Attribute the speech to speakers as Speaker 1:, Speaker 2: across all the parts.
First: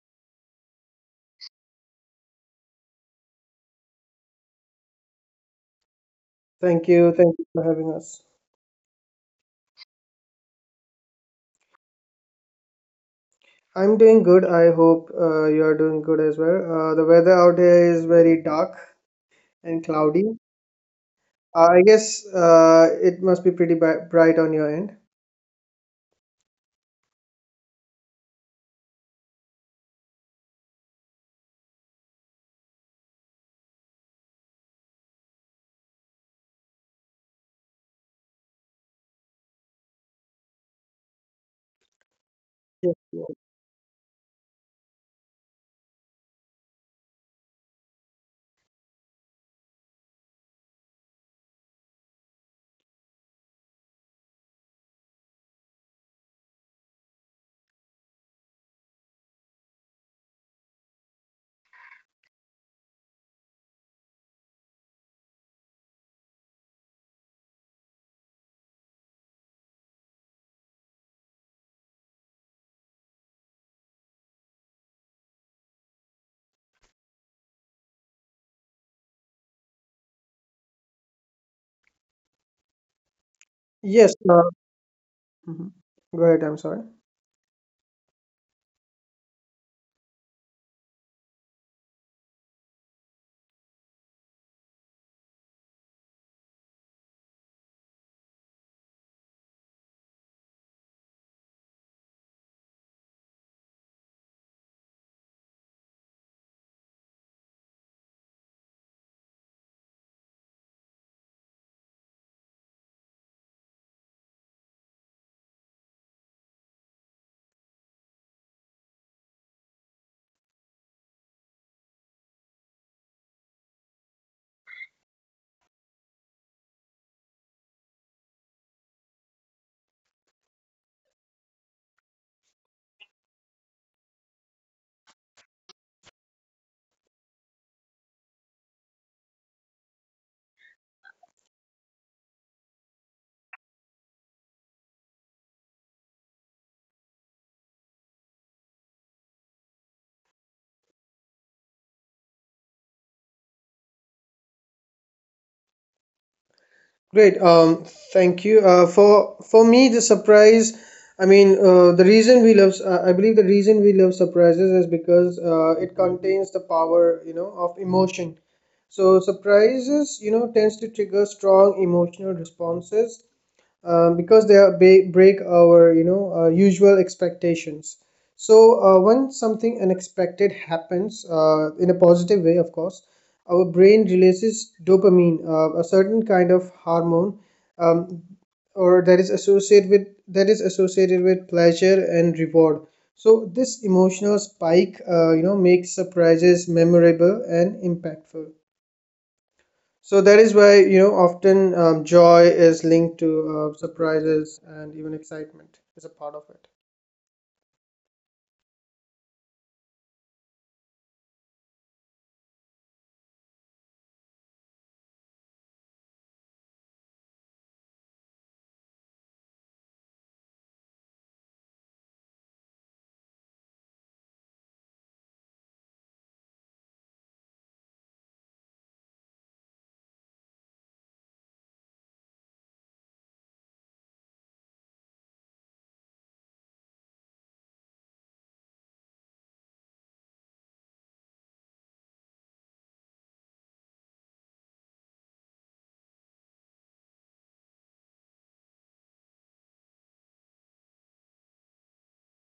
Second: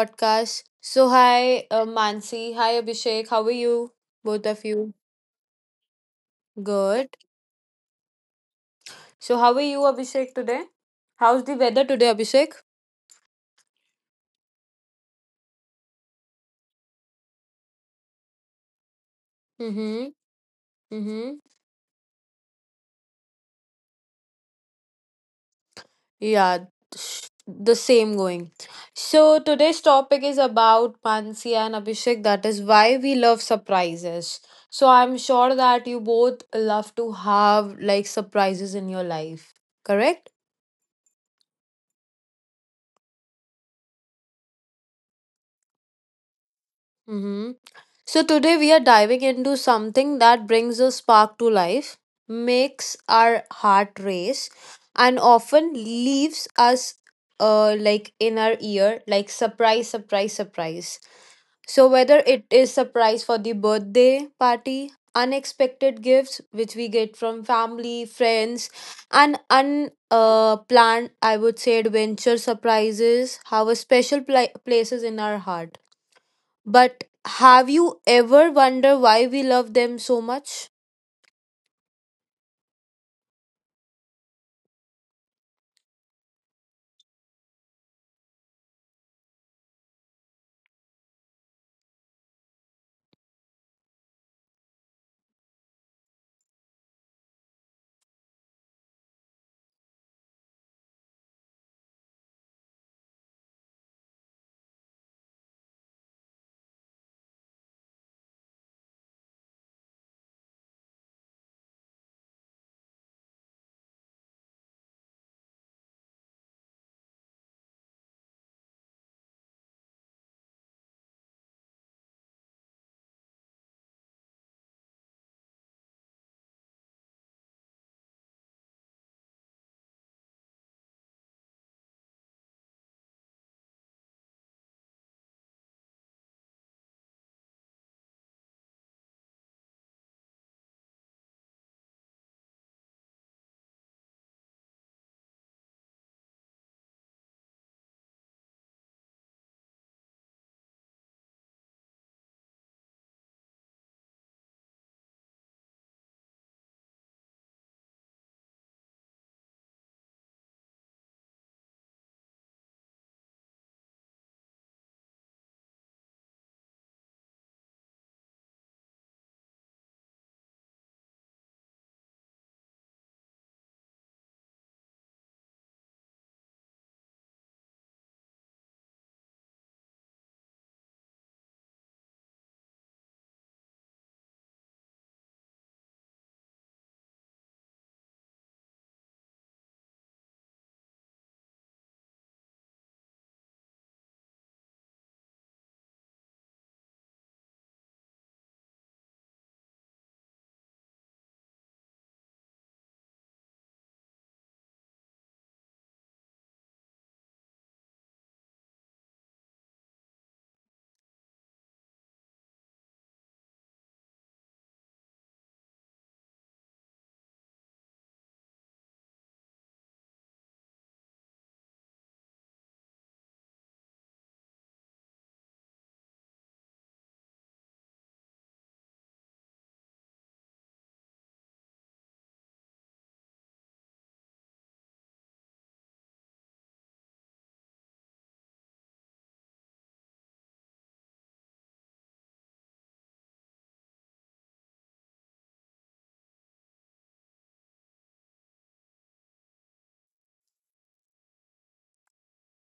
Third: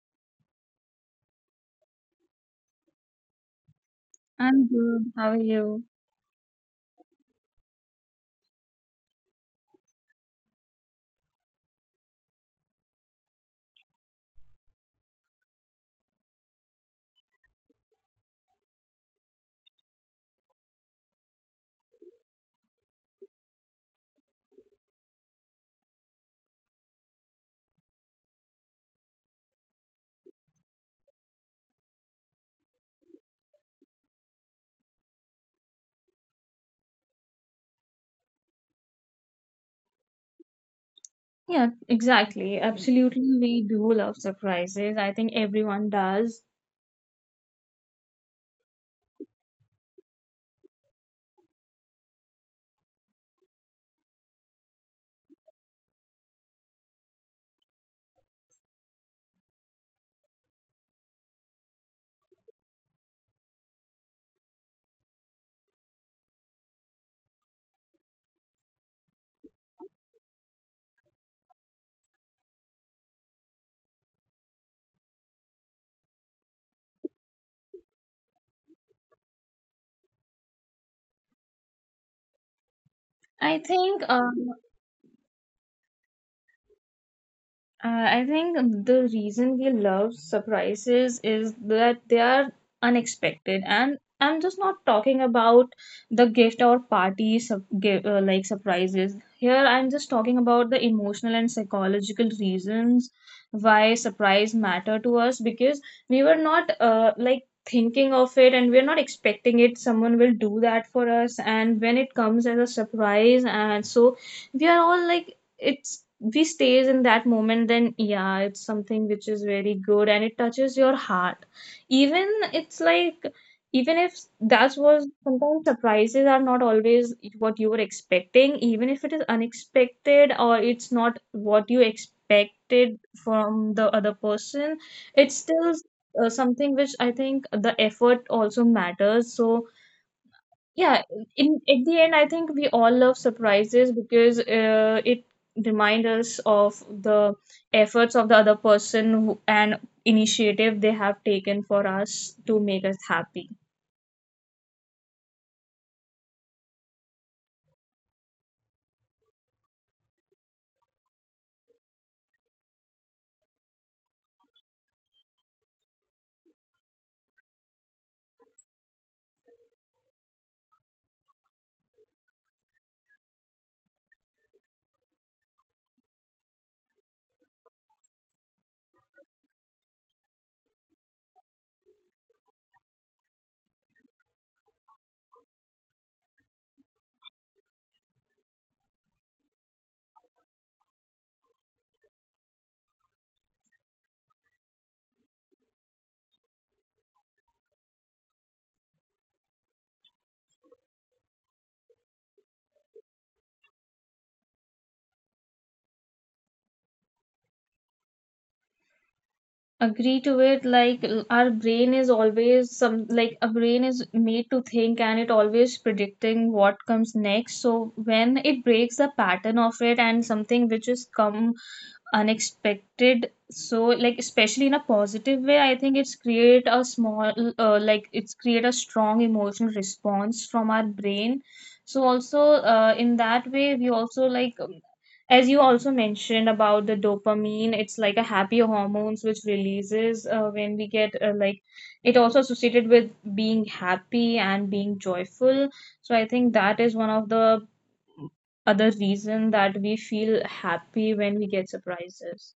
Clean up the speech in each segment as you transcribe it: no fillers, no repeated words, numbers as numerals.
Speaker 1: podcast. So, hi, Mansi. Hi, Abhishek. How are you? Both of
Speaker 2: I'm
Speaker 1: you.
Speaker 2: good. How are you?
Speaker 3: Thank you.
Speaker 1: Good.
Speaker 3: Thank you for having us.
Speaker 1: So, how are you, Abhishek, today? How's the weather today, Abhishek?
Speaker 3: I'm doing good. I hope you are doing good as well. The weather out here is very dark and
Speaker 1: Mm-hmm.
Speaker 3: cloudy.
Speaker 1: Mm-hmm.
Speaker 3: I guess it must be pretty bright on your end.
Speaker 1: Yeah, the same going. So, today's topic is about Mansi and Abhishek. That is why we love surprises. So, I'm sure that you both love to have like surprises in your life, correct?
Speaker 2: Yeah, exactly.
Speaker 3: Yes.
Speaker 2: Absolutely,
Speaker 3: Yes.
Speaker 2: we do love surprises. I think everyone does.
Speaker 1: Mm-hmm. So today we are diving into something that brings a spark to life, makes our heart race, and often leaves us like in our ear like surprise surprise surprise. So whether it is surprise for the birthday party, unexpected gifts which we get from family, friends, and unplanned planned, I would say adventure surprises have a special places in our heart. But have you ever wondered why we love them so much?
Speaker 2: I think
Speaker 3: Yes,
Speaker 2: um,
Speaker 3: Mhm. Go ahead. I'm sorry.
Speaker 2: I think the reason we love surprises is that they are unexpected, and I'm just not talking about the gift or party sub- gi- like surprises. Here, I'm just talking about the emotional and psychological reasons why surprise matter to us because we were not like thinking of it and we're not expecting it someone will do that for us, and when it comes as a surprise and so we are all like it's we stays in that moment. Then yeah, it's something which is very good and it touches your heart even. It's like even if that was, sometimes surprises are not always what you were expecting. Even if it is unexpected or it's not what you expected from the other person, it's still something which I think the effort also matters. So yeah, in at the end, I think we all love surprises because it reminds us of the efforts of the other person and initiative they have taken for us to make us happy.
Speaker 3: Great. Thank you. For me, the surprise. I mean, the reason we love. I believe the reason we love surprises is because it contains the power, you know, of emotion. So surprises, you know, tends to trigger strong emotional responses because they are break our, you know, usual expectations, so when something unexpected happens, in a positive way of course, our brain releases dopamine, a certain kind of hormone, um, or that is associated with pleasure and reward. So this emotional spike, you know, makes surprises memorable and impactful. So that is why, you know, often joy is linked to surprises, and even excitement is a part of it.
Speaker 2: Agree to it, like our brain is always some like a brain is made to think and it always predicting what comes next. So when it breaks the pattern of it and something which is come unexpected, so like especially in a positive way, I think it's create a strong emotional response from our brain. So also in that way we also like as you also mentioned about the dopamine, it's like a happy hormones which releases when we get like it also associated with being happy and being joyful. So I think that is one of the other reason that we feel happy when we get surprises.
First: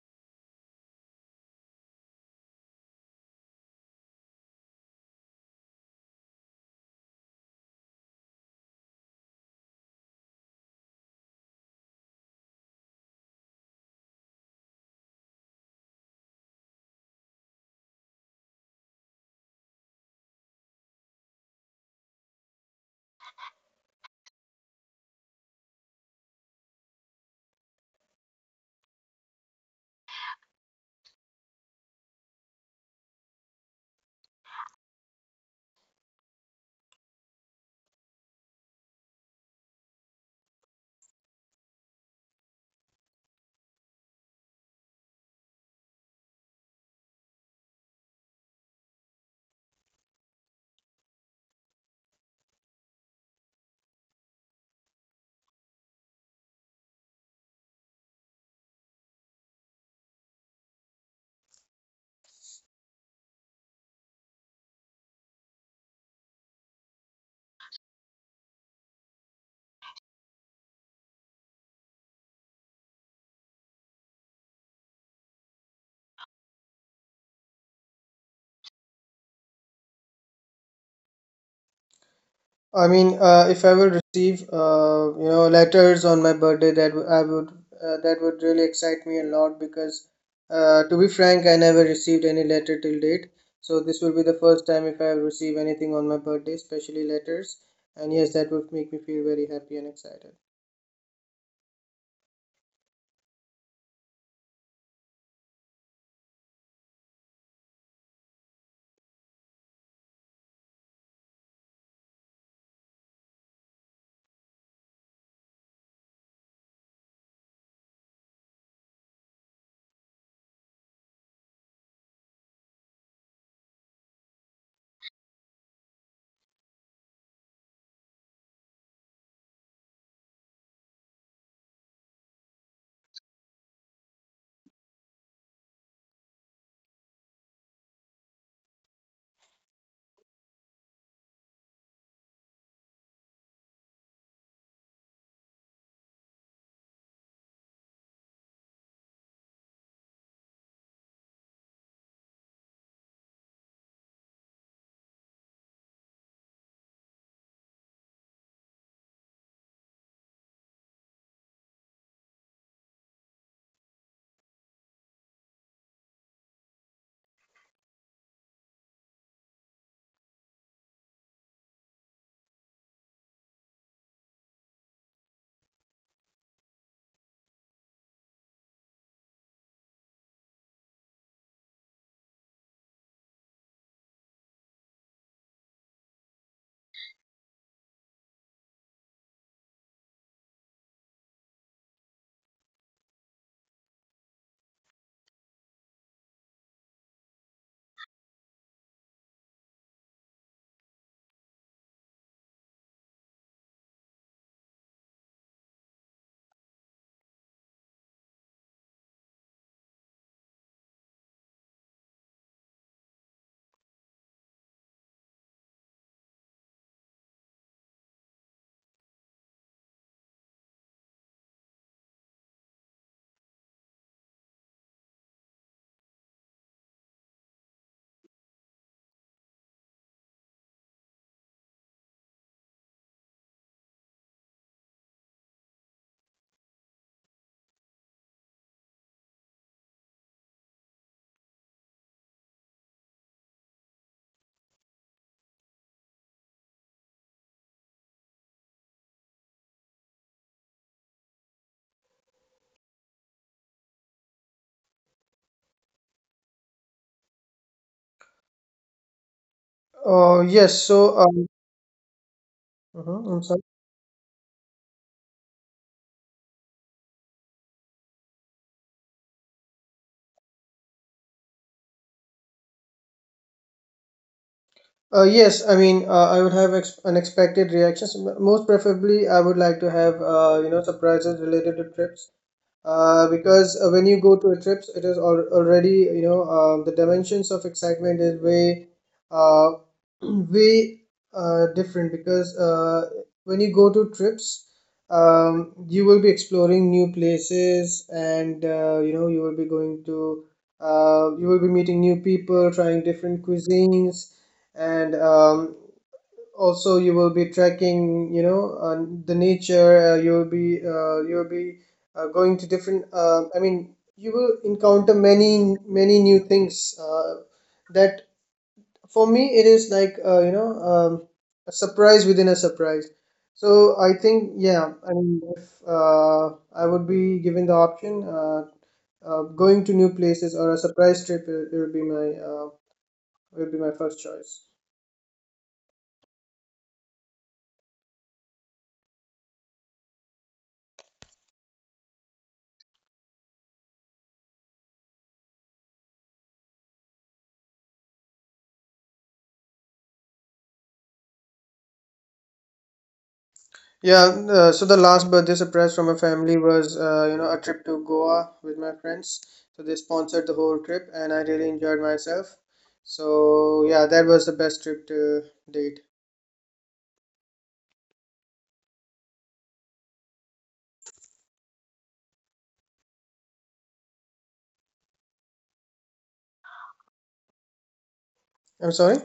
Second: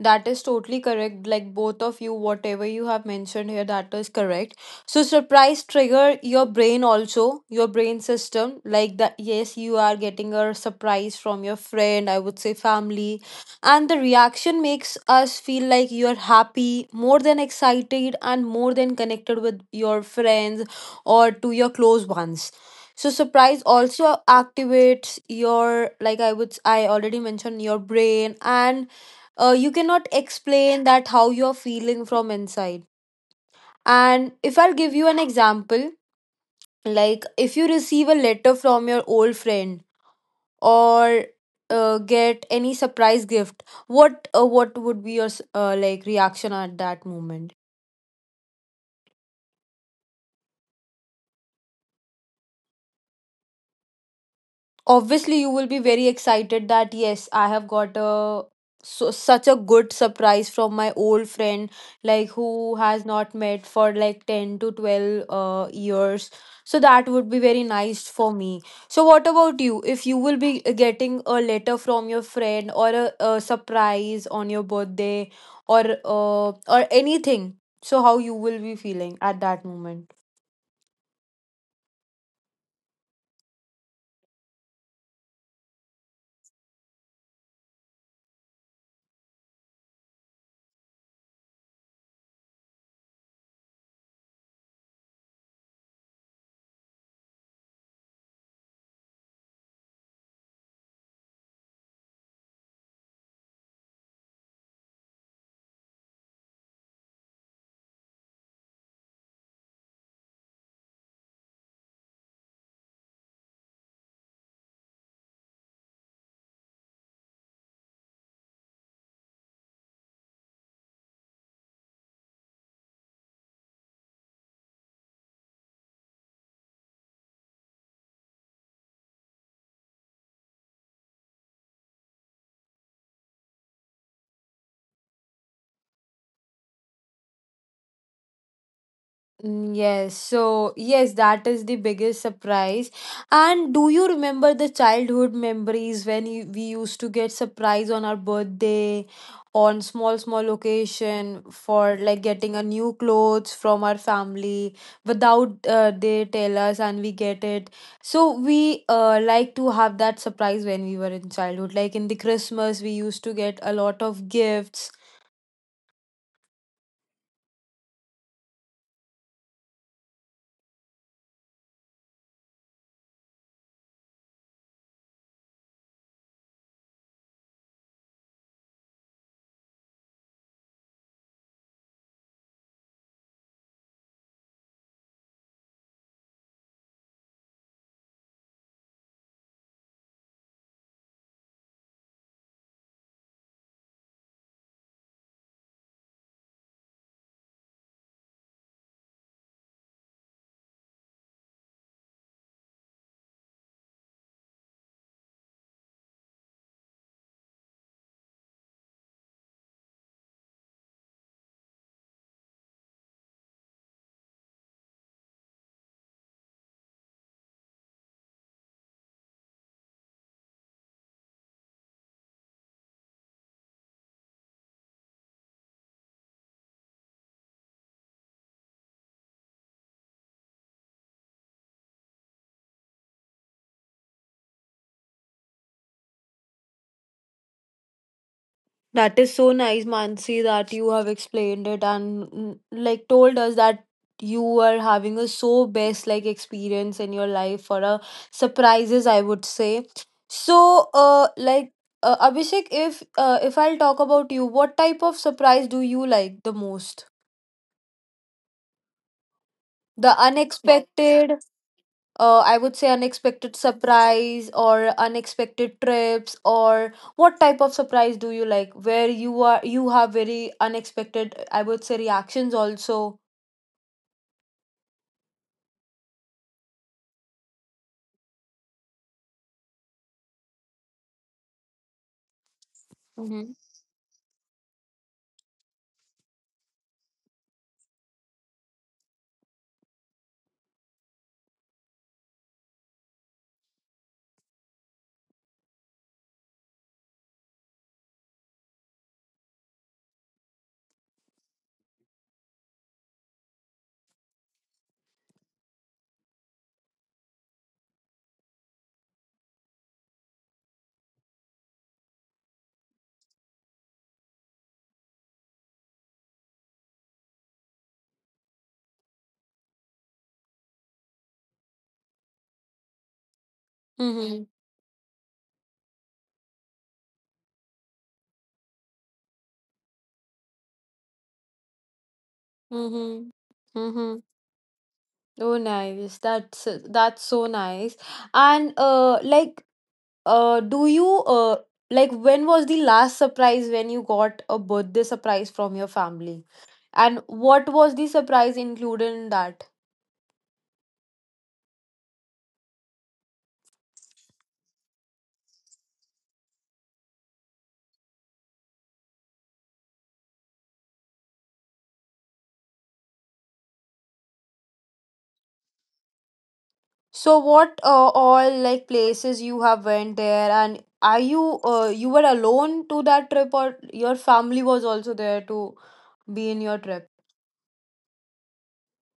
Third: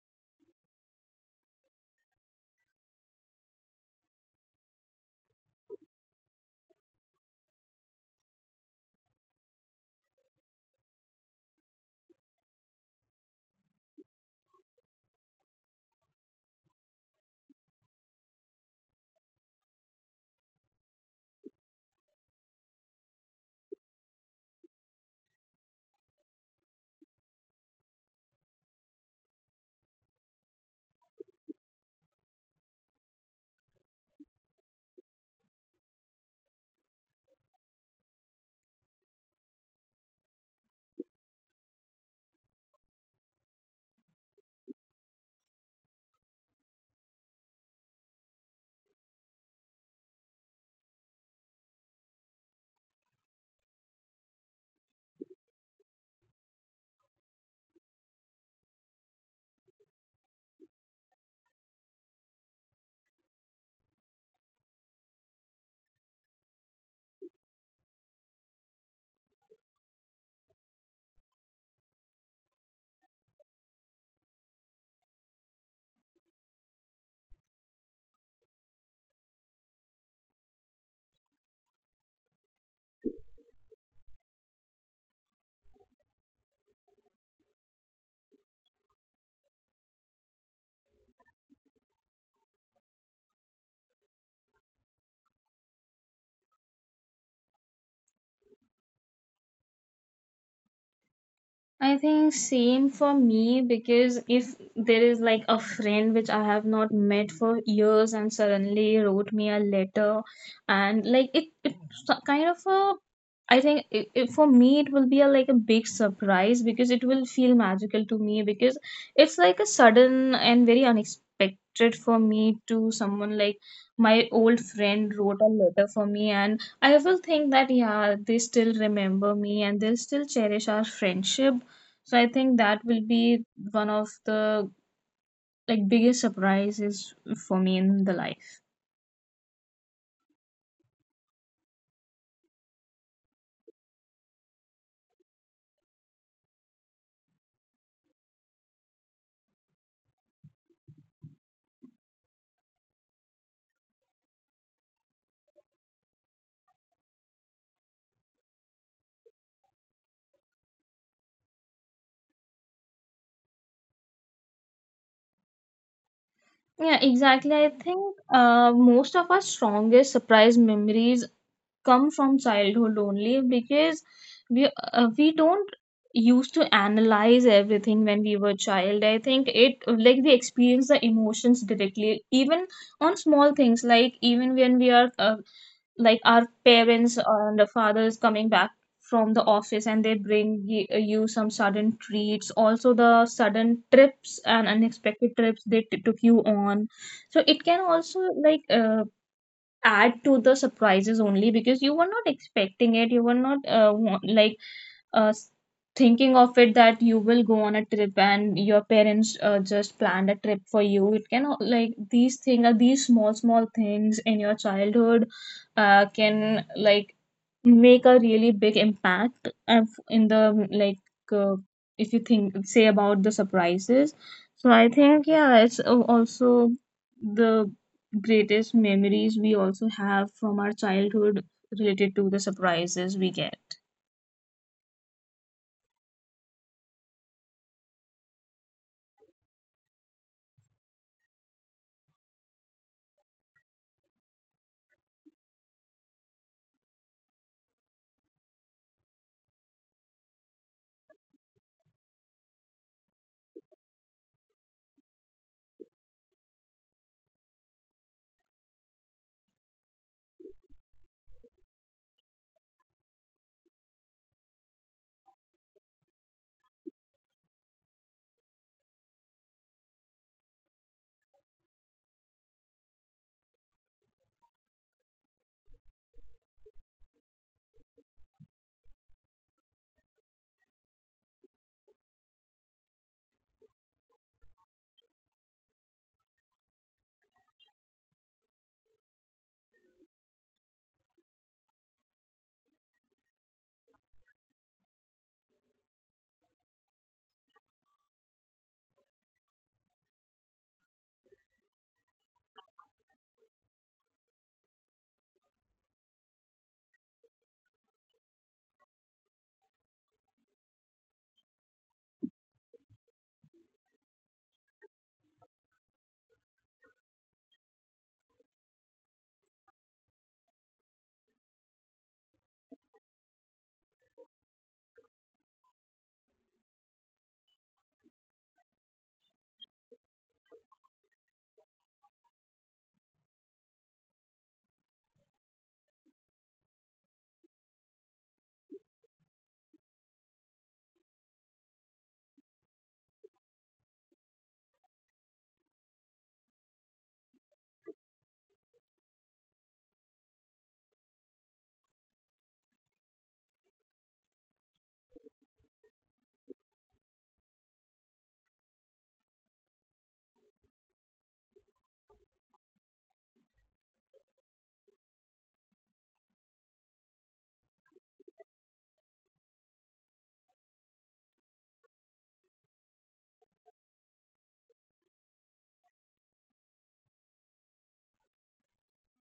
Speaker 1: That is totally correct. Like both of you, whatever you have mentioned here, that is correct. So surprise trigger your brain also, your brain system. Like that, yes, you are getting a surprise from your friend, I would say family. And the reaction makes us feel like you're happy, more than excited, and more than connected with your friends or to your close ones. So surprise also activates your like I already mentioned your brain and you cannot explain that how you're feeling from inside, and if I'll give you an example, like if you receive a letter from your old friend or get any surprise gift, what what would be your like reaction at that moment? Obviously you will be very excited that yes I have got a so, such a good surprise from my old friend, like who has not met for like 10 to 12 years, so that would be very nice for me. So what about you, if you will be getting a letter from your friend or a surprise on your birthday or anything, so how you will be feeling at that moment?
Speaker 3: I mean, if I will receive, you know, letters on my birthday, I would that would really excite me a lot because, to be frank, I never received any letter till date. So this will be the first time if I receive anything on my birthday, especially letters. And yes, that would make me feel very happy and excited.
Speaker 2: I think same for me, because if there is like a friend which I have not met for years and suddenly wrote me a letter, and like it's a kind of a, I think for me it will be a, like a big surprise because it will feel magical to me, because it's like a sudden and very unexpected for me to someone like my old friend wrote a letter for me, and I will think that yeah, they still remember me and they'll still cherish our friendship. So I think that will be one of the like biggest surprises for me in the life.
Speaker 1: Mm, yes, so yes, that is the biggest surprise. And do you remember the childhood memories when we used to get surprise on our birthday, on small small occasion for like getting a new clothes from our family without they tell us and we get it. So we like to have that surprise when we were in childhood. Like in the Christmas, we used to get a lot of gifts.
Speaker 2: Yeah, exactly. I think most of our strongest surprise memories come from childhood only, because we don't used to analyze everything when we were child. I think it, like we experience the emotions directly, even on small things, like even when we are like our parents and the fathers coming back from the office and they bring you some sudden treats, also the sudden trips and unexpected trips they took you on. So it can also like add to the surprises only because you were not expecting it. You were not uh, s- thinking of it that you will go on a trip and your parents just planned a trip for you. It can like these things are these small small things in your childhood can like make a really big impact in the uh, if you think say about the surprises. So I think yeah, it's also the greatest memories we also have from our childhood related to the surprises we get.
Speaker 1: That is so nice, Mansi, that you have explained it and mm, like told us that you were having a so best like experience in your life for a surprises, I would say. So, Abhishek, if I'll talk about you, what type of surprise do you like the most? The
Speaker 3: Oh yes, so
Speaker 1: unexpected I would say
Speaker 3: mhm, I'm
Speaker 1: unexpected surprise or unexpected trips, or what type of surprise do you like where you have very unexpected I would say reactions also.
Speaker 3: Yes, I mean, I would have unexpected reactions. Most preferably, I would like to have, you know, surprises related to trips.
Speaker 1: Mm-hmm.
Speaker 3: Because when you go to a trips, it is al already, you know, the dimensions of excitement is way, uh, way different. Because when you go to trips, you will be exploring new places, and, you know, you will be going to, you will be meeting new people, trying different cuisines, and also you will be tracking, you know, the nature, you will be going to different, I mean, you will encounter many many new things, that for me it is like you know, a surprise within a surprise. So I
Speaker 1: Mm-hmm.
Speaker 3: think, yeah, I mean, if I would be given the option, going to new places or a surprise trip, it would be my
Speaker 1: Mm-hmm.
Speaker 3: it would be my first
Speaker 1: Mm-hmm.
Speaker 3: choice.
Speaker 1: Oh nice. That's so nice. And do you like, when was the last surprise when you got a birthday surprise from your family? And what was the surprise included in that?
Speaker 3: Yeah, so the last birthday surprise from my family was, you know, a trip to Goa with my friends. So they sponsored the whole trip, and I really enjoyed myself. So yeah, that was the best trip to date.
Speaker 1: So what all like places you have went there, and are you you were alone to that trip, or your family was also there to be in your trip?
Speaker 3: I'm sorry.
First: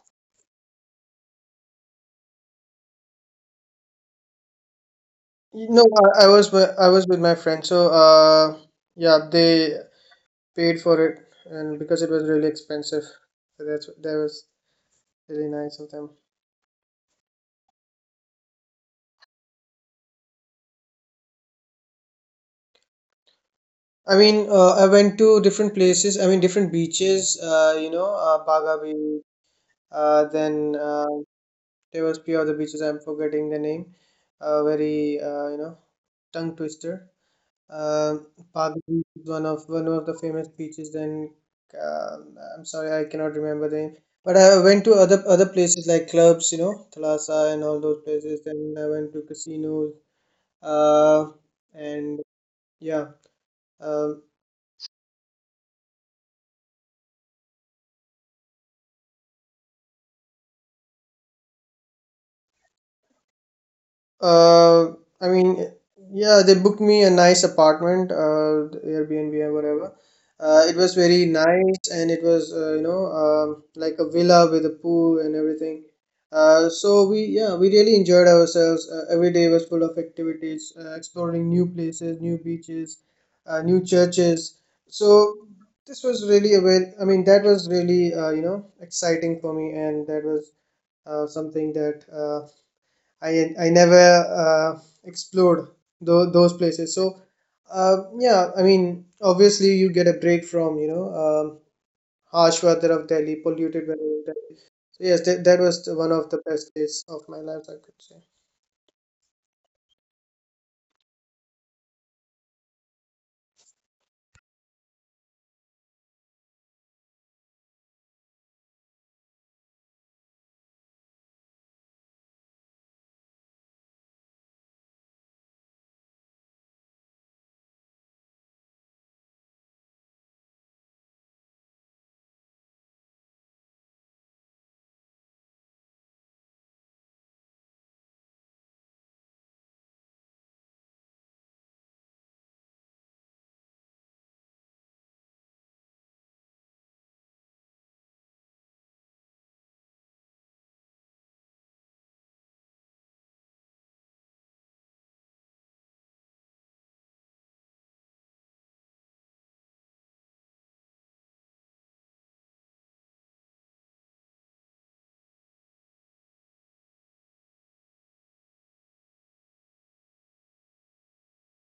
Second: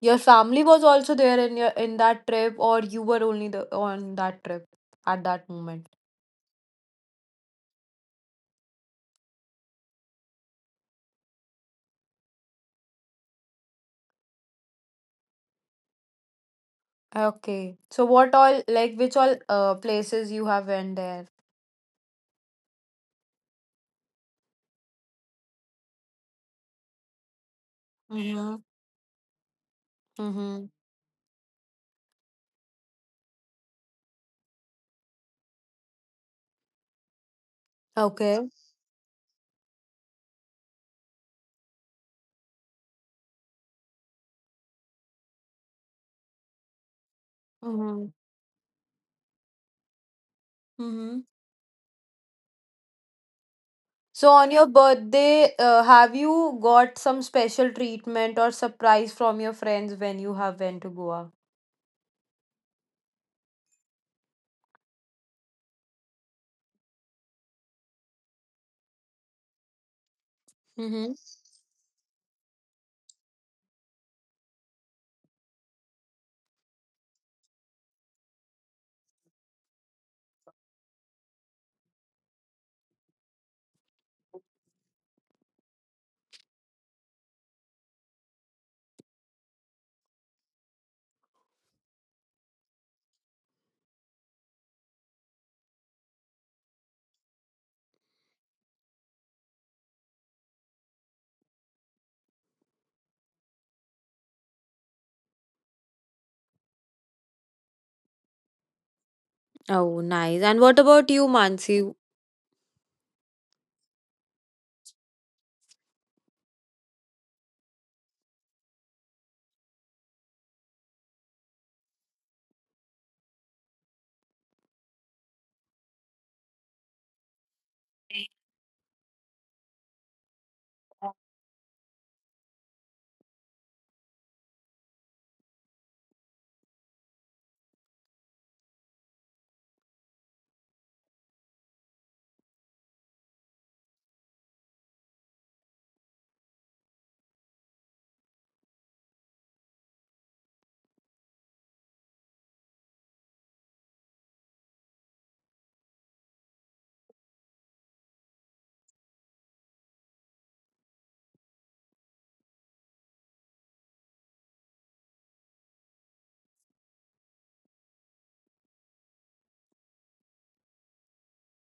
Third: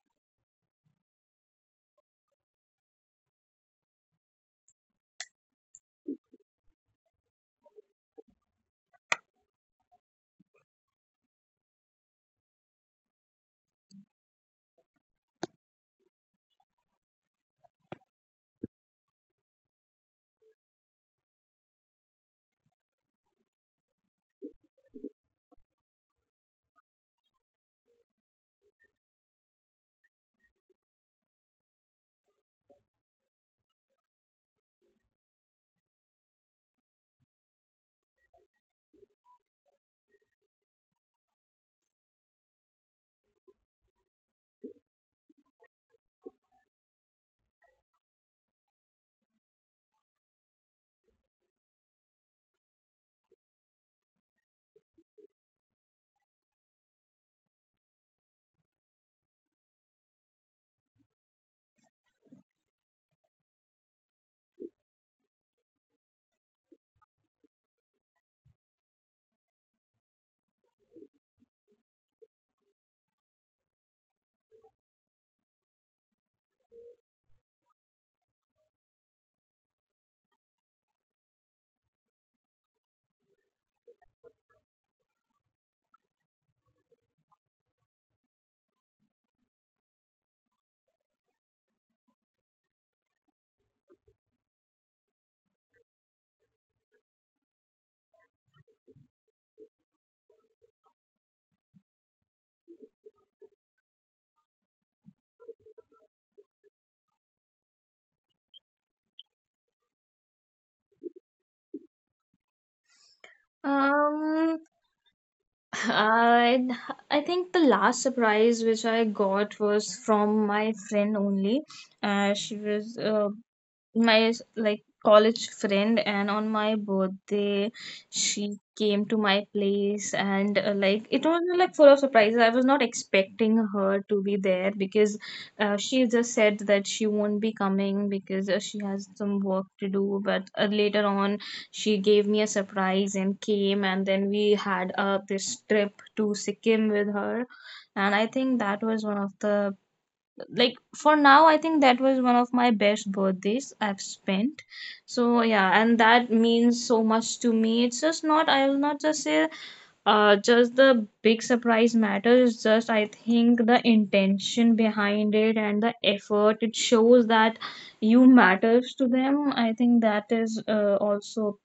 Speaker 1: Your family was also there in your in that trip, or you were only the on that trip at that
Speaker 3: No,
Speaker 1: moment?
Speaker 3: I was with my friend. So yeah, they paid for it, and because it was really expensive, so that was really nice of them.
Speaker 1: Okay. So what all like which all places you have went there?
Speaker 3: I mean, I went to different places. I mean, different beaches. You know, Baga
Speaker 1: Mm-hmm.
Speaker 3: Beach. Then
Speaker 1: Mm-hmm.
Speaker 3: There or the beaches. I'm forgetting the name. Very you know, tongue twister. Um
Speaker 1: Okay.
Speaker 3: Pago Beach is one of the famous beaches. Then uh, I'm sorry, I cannot remember the name. But I went to other places like clubs, you know, Thalassa and all those
Speaker 1: Mm-hmm.
Speaker 3: places. Then I went to casinos.
Speaker 1: Mm-hmm.
Speaker 3: Uh, and yeah. uh,
Speaker 1: So on your birthday, have you got some special treatment or surprise from your friends when you have went to Goa?
Speaker 3: Uh, I mean, yeah, they booked me a nice apartment, the Airbnb or whatever. It was
Speaker 1: Mm-hmm.
Speaker 3: very nice, and it was you know, um, like a villa with a pool and everything. So we, yeah, we really enjoyed ourselves. Every day was full of activities, exploring new places, new beaches, new churches. So this was really a well. I mean, that was really you know, exciting for me, and that was something that I never explored those places. So yeah, I mean, obviously you get a break from, you know, harsh weather of Delhi, polluted weather of Delhi. So yes, that was one of the best days of my life, I could say.
Speaker 1: Oh, nice. And what about you, Mansi?
Speaker 2: Um, I I think the last surprise which I got was from my friend only. She was my like college friend, and on my birthday she came to my place, and like it was like full of surprises. I was not expecting her to be there, because she just said that she won't be coming because she has some work to do, but later on she gave me a surprise and came, and then we had this trip to Sikkim with her. And I think that was one of the like, for now I think that was one of my best birthdays I've spent. So yeah, and that means so much to me. It's just not, I will not just say just the big surprise matters, it's just, I think the intention behind it and the effort it shows that you matters to them. I think that is also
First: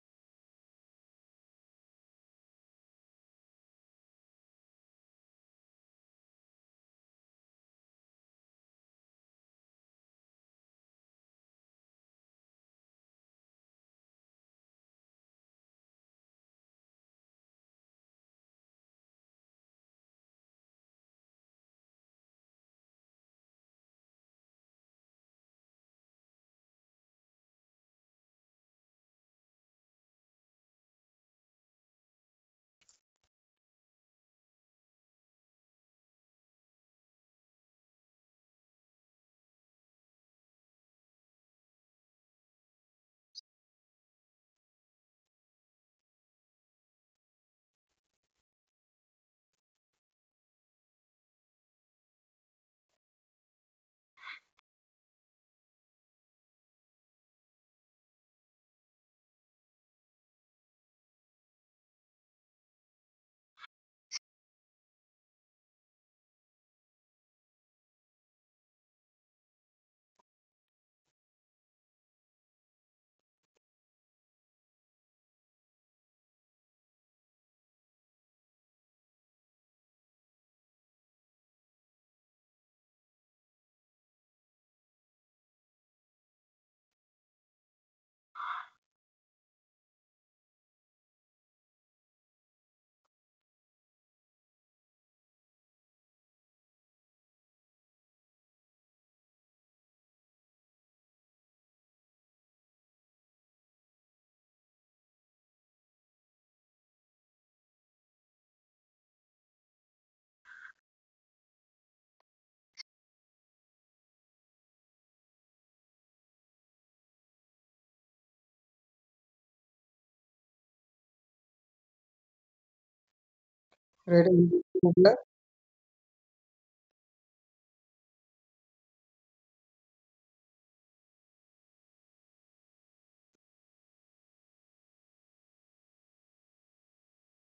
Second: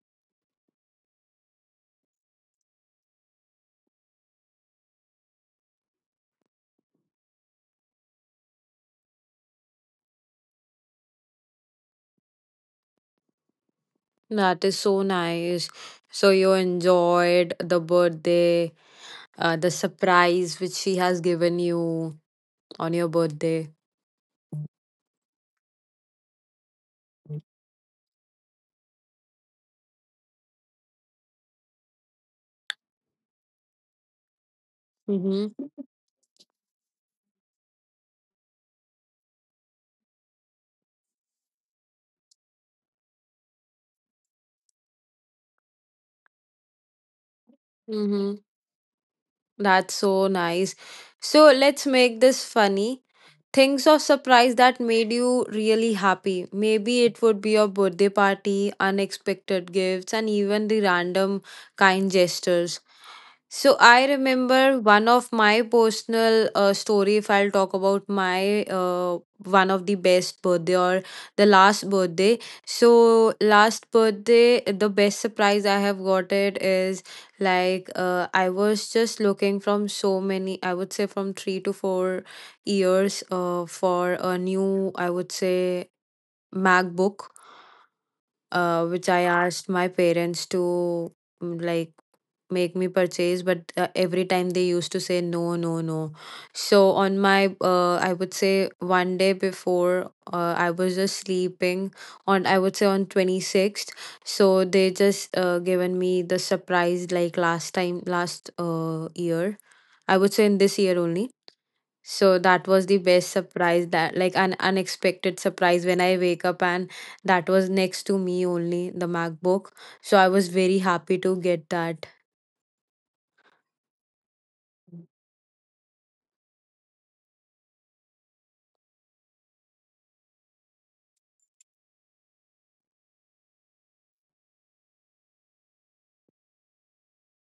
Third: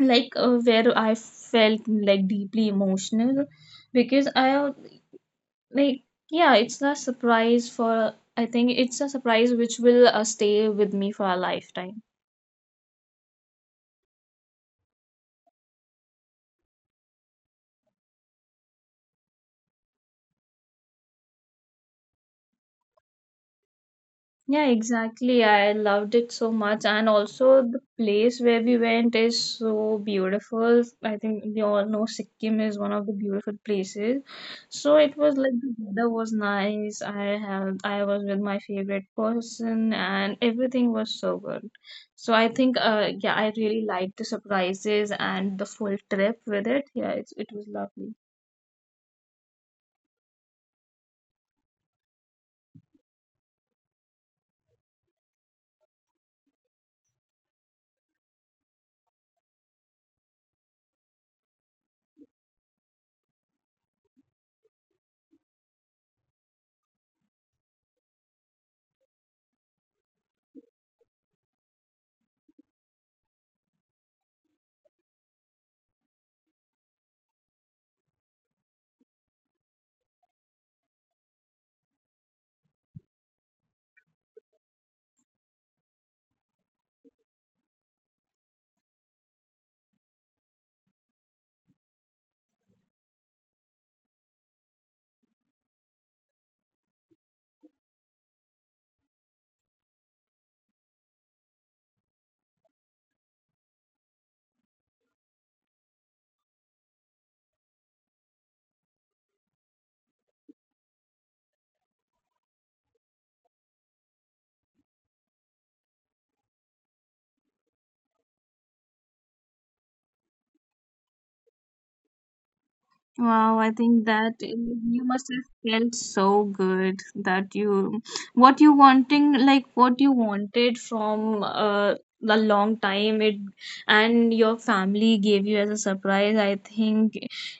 Speaker 2: like where I felt like deeply emotional, because I like, yeah, it's a surprise for, I think it's a surprise which will stay with me for a lifetime.
Speaker 1: That is so nice. So you enjoyed the birthday, the surprise which she has given you on your birthday.
Speaker 2: Yeah, exactly. I loved it so much. And also, the place where we went is so beautiful. I think we all know Sikkim is one of the beautiful places. So it was like the
Speaker 1: Mm-hmm.
Speaker 2: weather was nice. I was with my favorite person, and everything was so good. So I think, yeah, I really liked the surprises and the full trip with it. Yeah, it was lovely.
Speaker 1: Mm-hmm. That's so nice. So let's make this funny. Things of surprise that made you really happy. Maybe it would be your birthday party, unexpected gifts, and even the random kind gestures. So I remember one of my personal story. If I'll talk about my one of the best birthday or the last birthday. So last birthday, the best surprise I have got it is like I was just looking from so many. I would say from three to four years for a new, I would say, MacBook, which I asked my parents to mm, like make me purchase, but every time they used to say no, no, no. So on my, I would say one day before, I was just sleeping on, I would say on 26th. So they just given me the surprise like last time, last year. I would say in this year only. So that was the best surprise that like an unexpected surprise when I wake up and that was next to me only the MacBook. So I was very happy to get that.
Speaker 2: Wow, I think
Speaker 3: Right.
Speaker 2: that you must have felt so good that you, what you wanting, like what you wanted from a long time it, and your family gave you as a surprise. I think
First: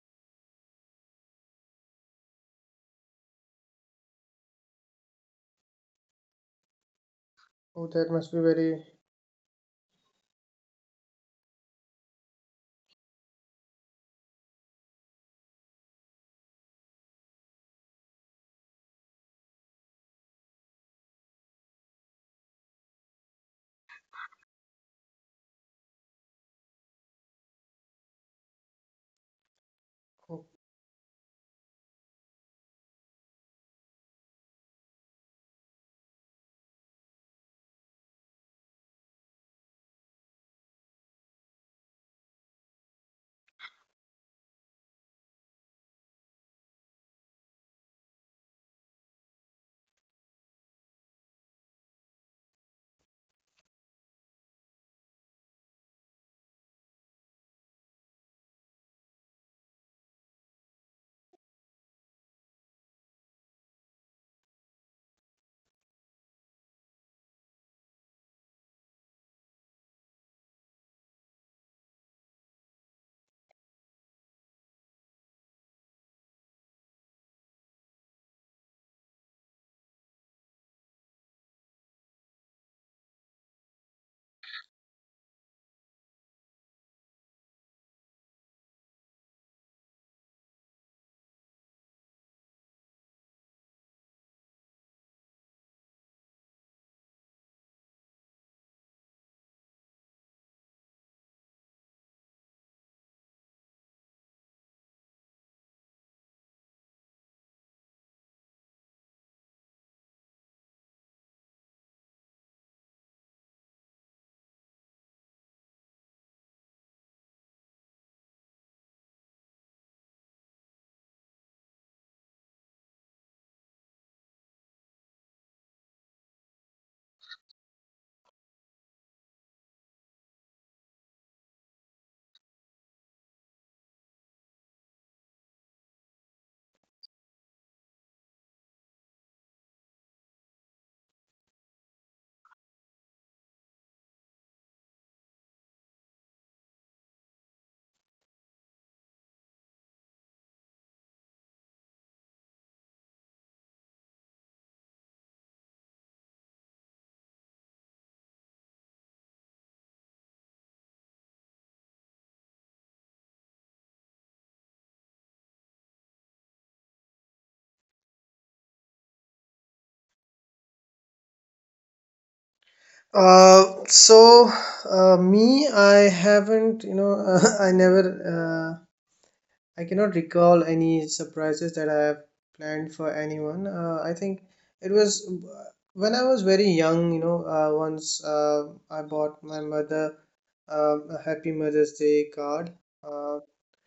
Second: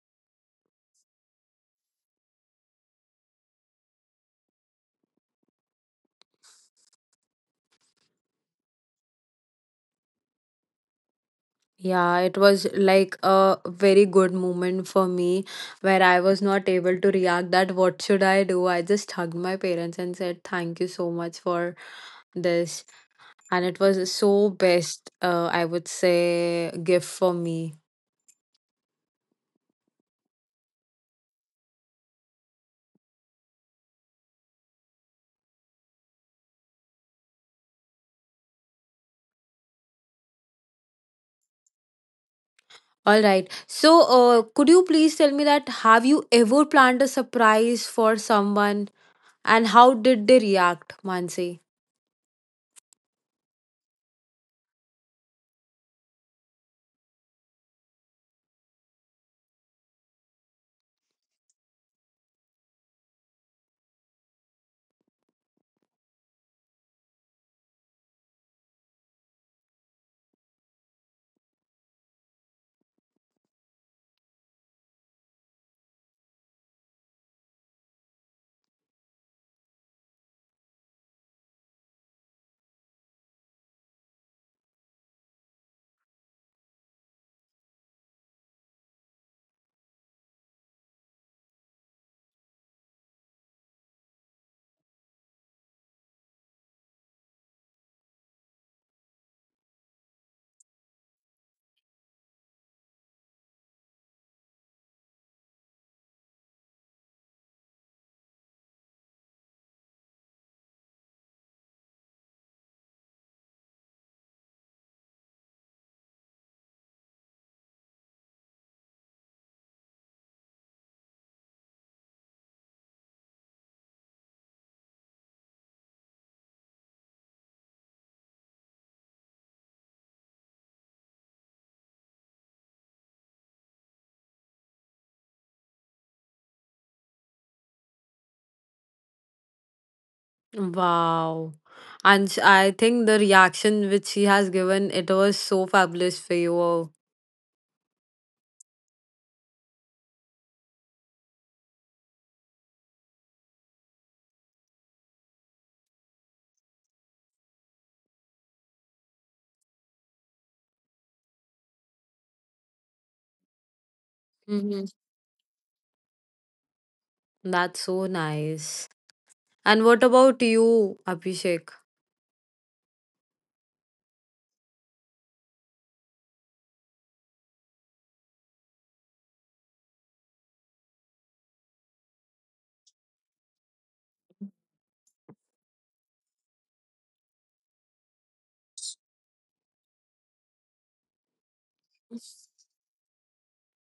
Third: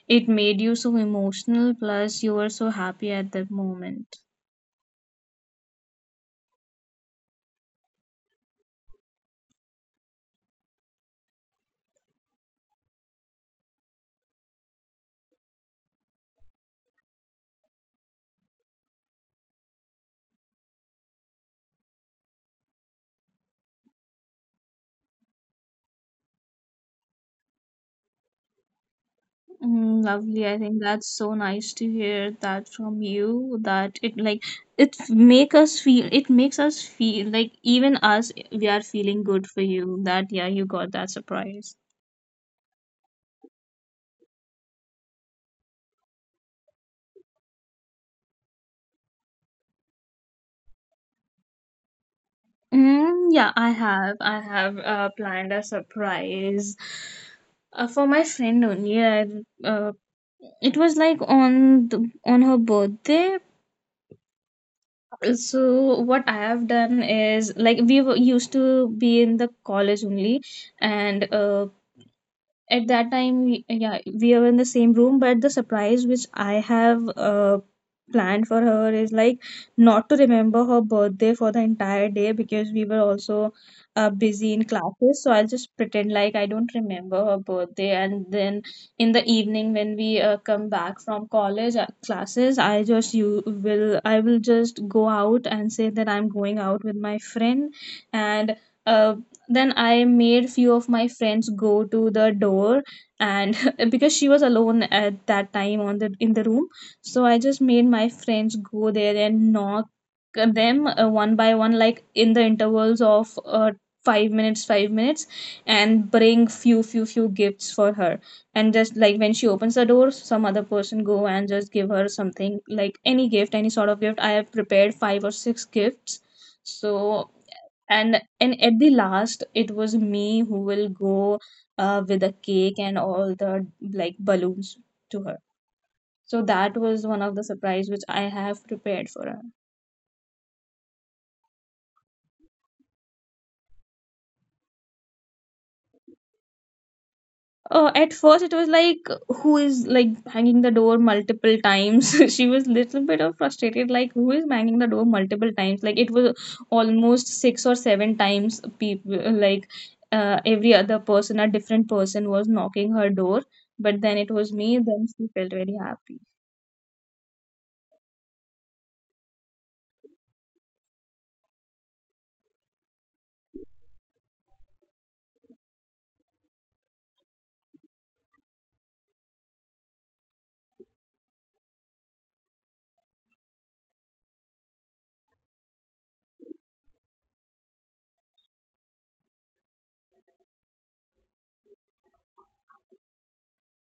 Speaker 2: it made you so emotional, plus you were so happy at that moment.
Speaker 3: Oh, that must be very.
Speaker 1: Yeah, it was like a very good moment for me where I was not able to react that what should I do? I just hugged my parents and said thank you so much for this, and it was so best I would say gift for me.
Speaker 2: Mm,
Speaker 3: Cool.
Speaker 2: lovely. I think that's so nice to hear that from you. That it like it make us feel. It makes us feel like even us, we are feeling good for you. That yeah, you got that surprise.
Speaker 1: All right. So, could you please tell me that have you ever planned a surprise for someone, and how did they react, Mansi?
Speaker 2: Mm, yeah, I have. I have planned a surprise for my friend only. I uh, it was like on the, on her birthday. So what I have done is like we were used to be in the college only, and at that time yeah we were in the same room. But the surprise which I have planned for her is like, not to remember her birthday for the entire day because we were also busy in classes. So I'll just pretend like I don't remember her birthday, and then in the evening when we come back from college classes, I will just go out and say that I'm going out with my friend. And uh, then I made few of my friends go to the door. And because she was alone at that time on the in the room, so I just made my friends go there and knock them one by one, like in the intervals of 5 minutes, and bring few gifts for her. And just like when she opens the door, some other person go and just give her something, like any gift, any sort of gift. I have prepared five or six gifts. So, and and at the last it was me who will go with a cake and all the like balloons to her. So that was one of the surprise which I have prepared for her.
Speaker 1: Wow. And I think the reaction which she has given, it was so fabulous for you.
Speaker 2: At first it was like, who is like banging the door multiple times. She was little bit of frustrated like, who is banging the door multiple times. Like it was almost six or seven times people like every other person, a different person was knocking her door. But then it was me,
Speaker 1: Mm-hmm.
Speaker 2: then she felt very happy.
Speaker 1: That's so nice. And what about you, Abhishek?
Speaker 3: Uh, so Me, I haven't, you know, I never uh, I cannot recall any surprises that I have planned for anyone. I think it was when I was very young, you know, once I bought my mother a Happy Mother's Day card. Uh,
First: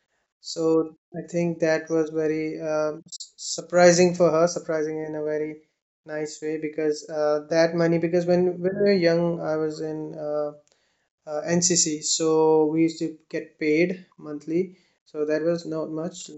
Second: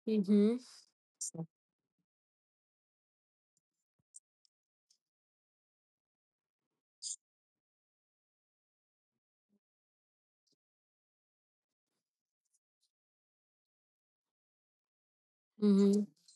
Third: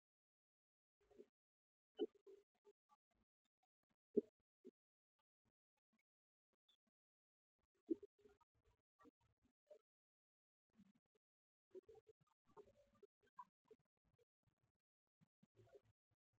Speaker 1: Mm-hmm.
Speaker 3: so I think that was very, um, surprising for her, surprising in a very nice way. Because that money, because when we were young, I was in uh, NCC, so we used to get paid monthly. So that was not
Speaker 1: Mm-hmm.
Speaker 3: much.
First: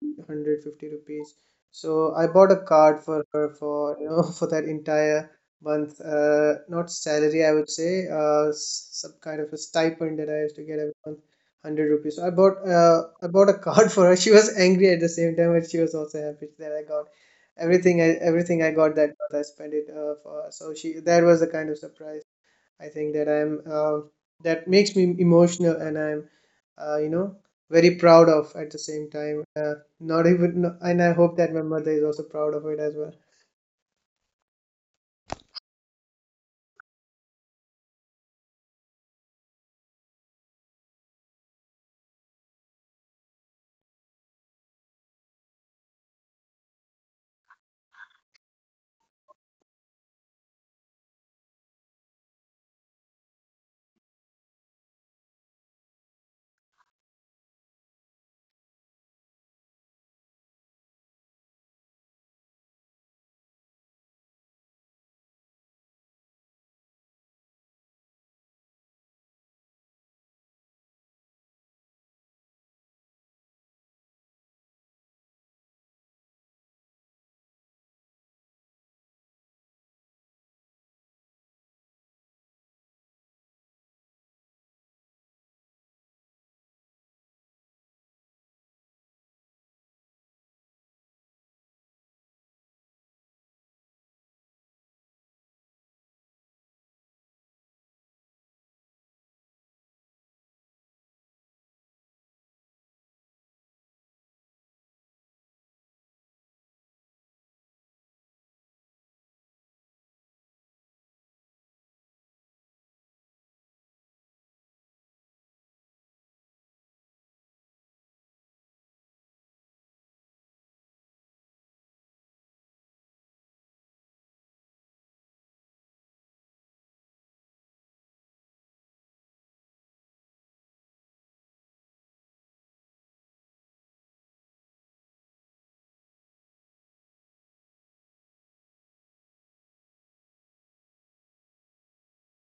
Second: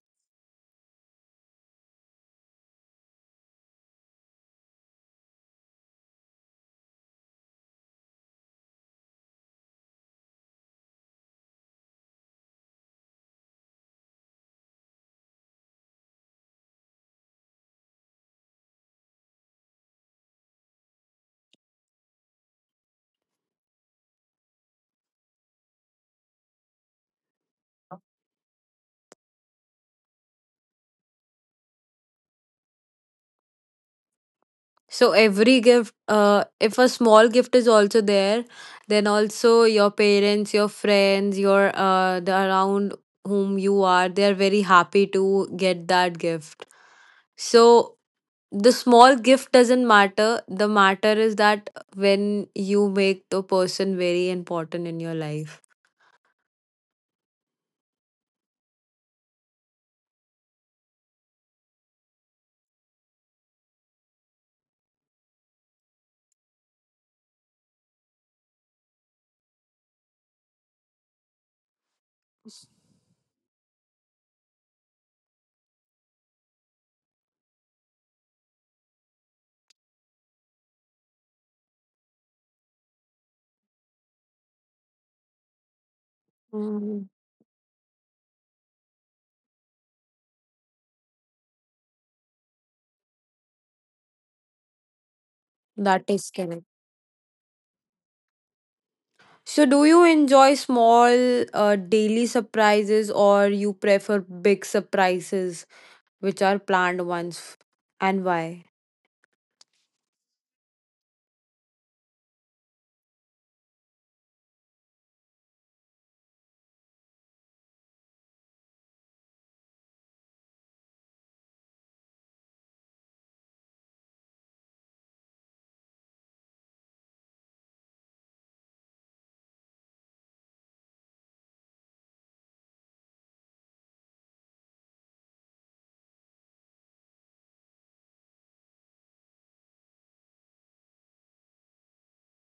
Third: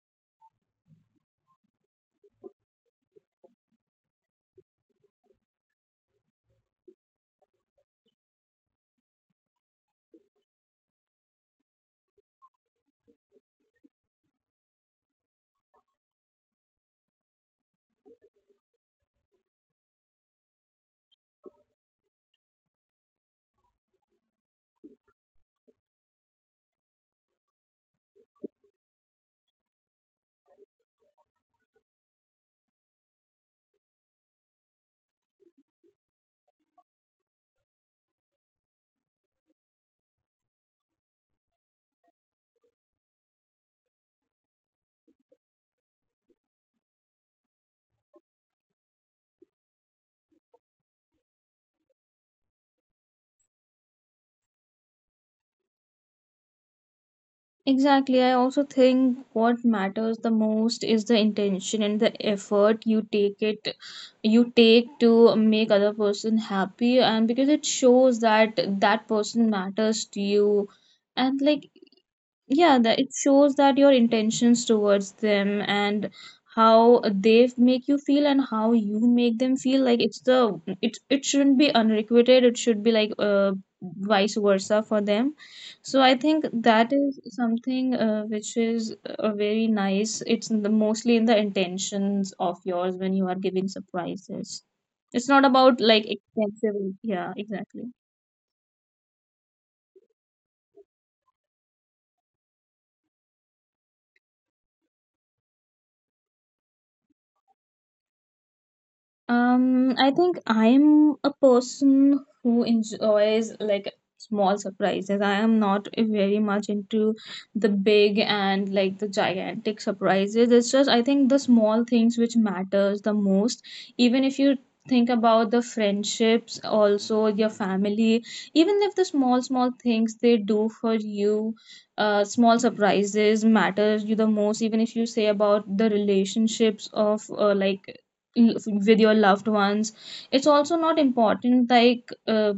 Speaker 3: 150 rupees. So I bought a card for her, for you know, for that entire month. Not salary, I would say. S some kind of a stipend that I used to get every month, 100 rupees. So I bought a card for her. She was angry at the same time, but she was also happy that I got everything. I everything I got that month, I spent it for her. So she that was the kind of surprise. I think that I'm that makes me emotional, and I'm you know, very proud of at the same time. Not even, no, and I hope that my mother is also proud of it as well.
Speaker 1: So every gift, if a small gift is also there, then also your parents, your friends, your the around whom you are, they are very happy to get that gift. So the small gift doesn't matter. The matter is that when you make the person very important in your life.
Speaker 2: Exactly. I also think what matters the most is the intention and the effort you take to make other person happy, and because it shows that that person matters to you. And like yeah, that it shows that your intentions towards them, and how they make you feel and how you make them feel, like it's the, it shouldn't be unrequited, it should be like vice versa for them. So I think that
Speaker 1: Mm,
Speaker 2: is something which is very nice. It's in the, mostly in the intentions of yours when you are giving surprises, it's not about like
Speaker 1: that is correct.
Speaker 2: expensive, yeah exactly.
Speaker 1: So do you enjoy small daily surprises, or you prefer big surprises which are planned ones, and why?
Speaker 2: I think I'm a person who enjoys like small surprises. I am not very much into the big and like the gigantic surprises. It's just, I think the small things which matters the most. Even if you think about the friendships, also your family, even if the small small things they do for you, small surprises matters you the most. Even if you say about the relationships of like with your loved ones, it's also not important like uh,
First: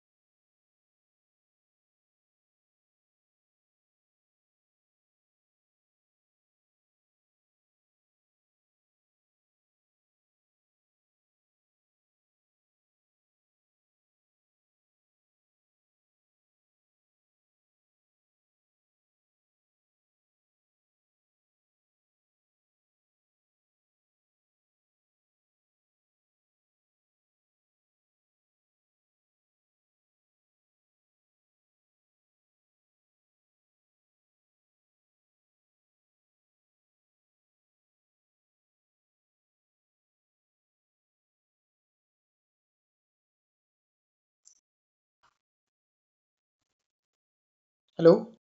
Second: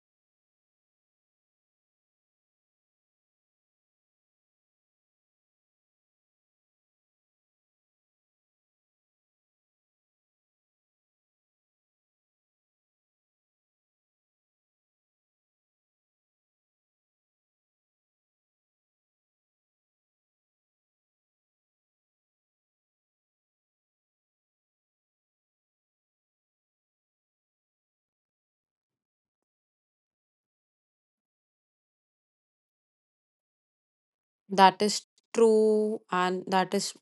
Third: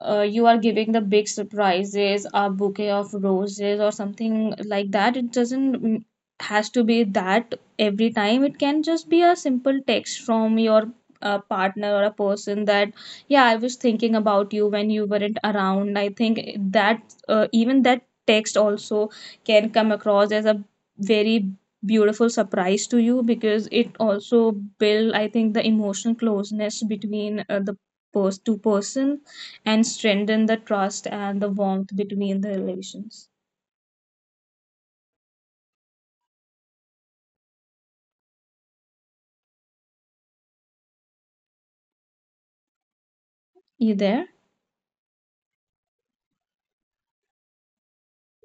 Speaker 2: uh, you are giving the big surprises, a bouquet of roses or something like that. It doesn't has to be that every time. It can just be a simple text from your partner or a person that, yeah, I was thinking about you when you weren't around. I think that even that text also can come across as a very beautiful surprise to you because it also build I think the emotional closeness between the two person and strengthen the trust and the warmth between the relations.
Speaker 1: That is true and that is
Speaker 2: You there?
Speaker 3: Hello,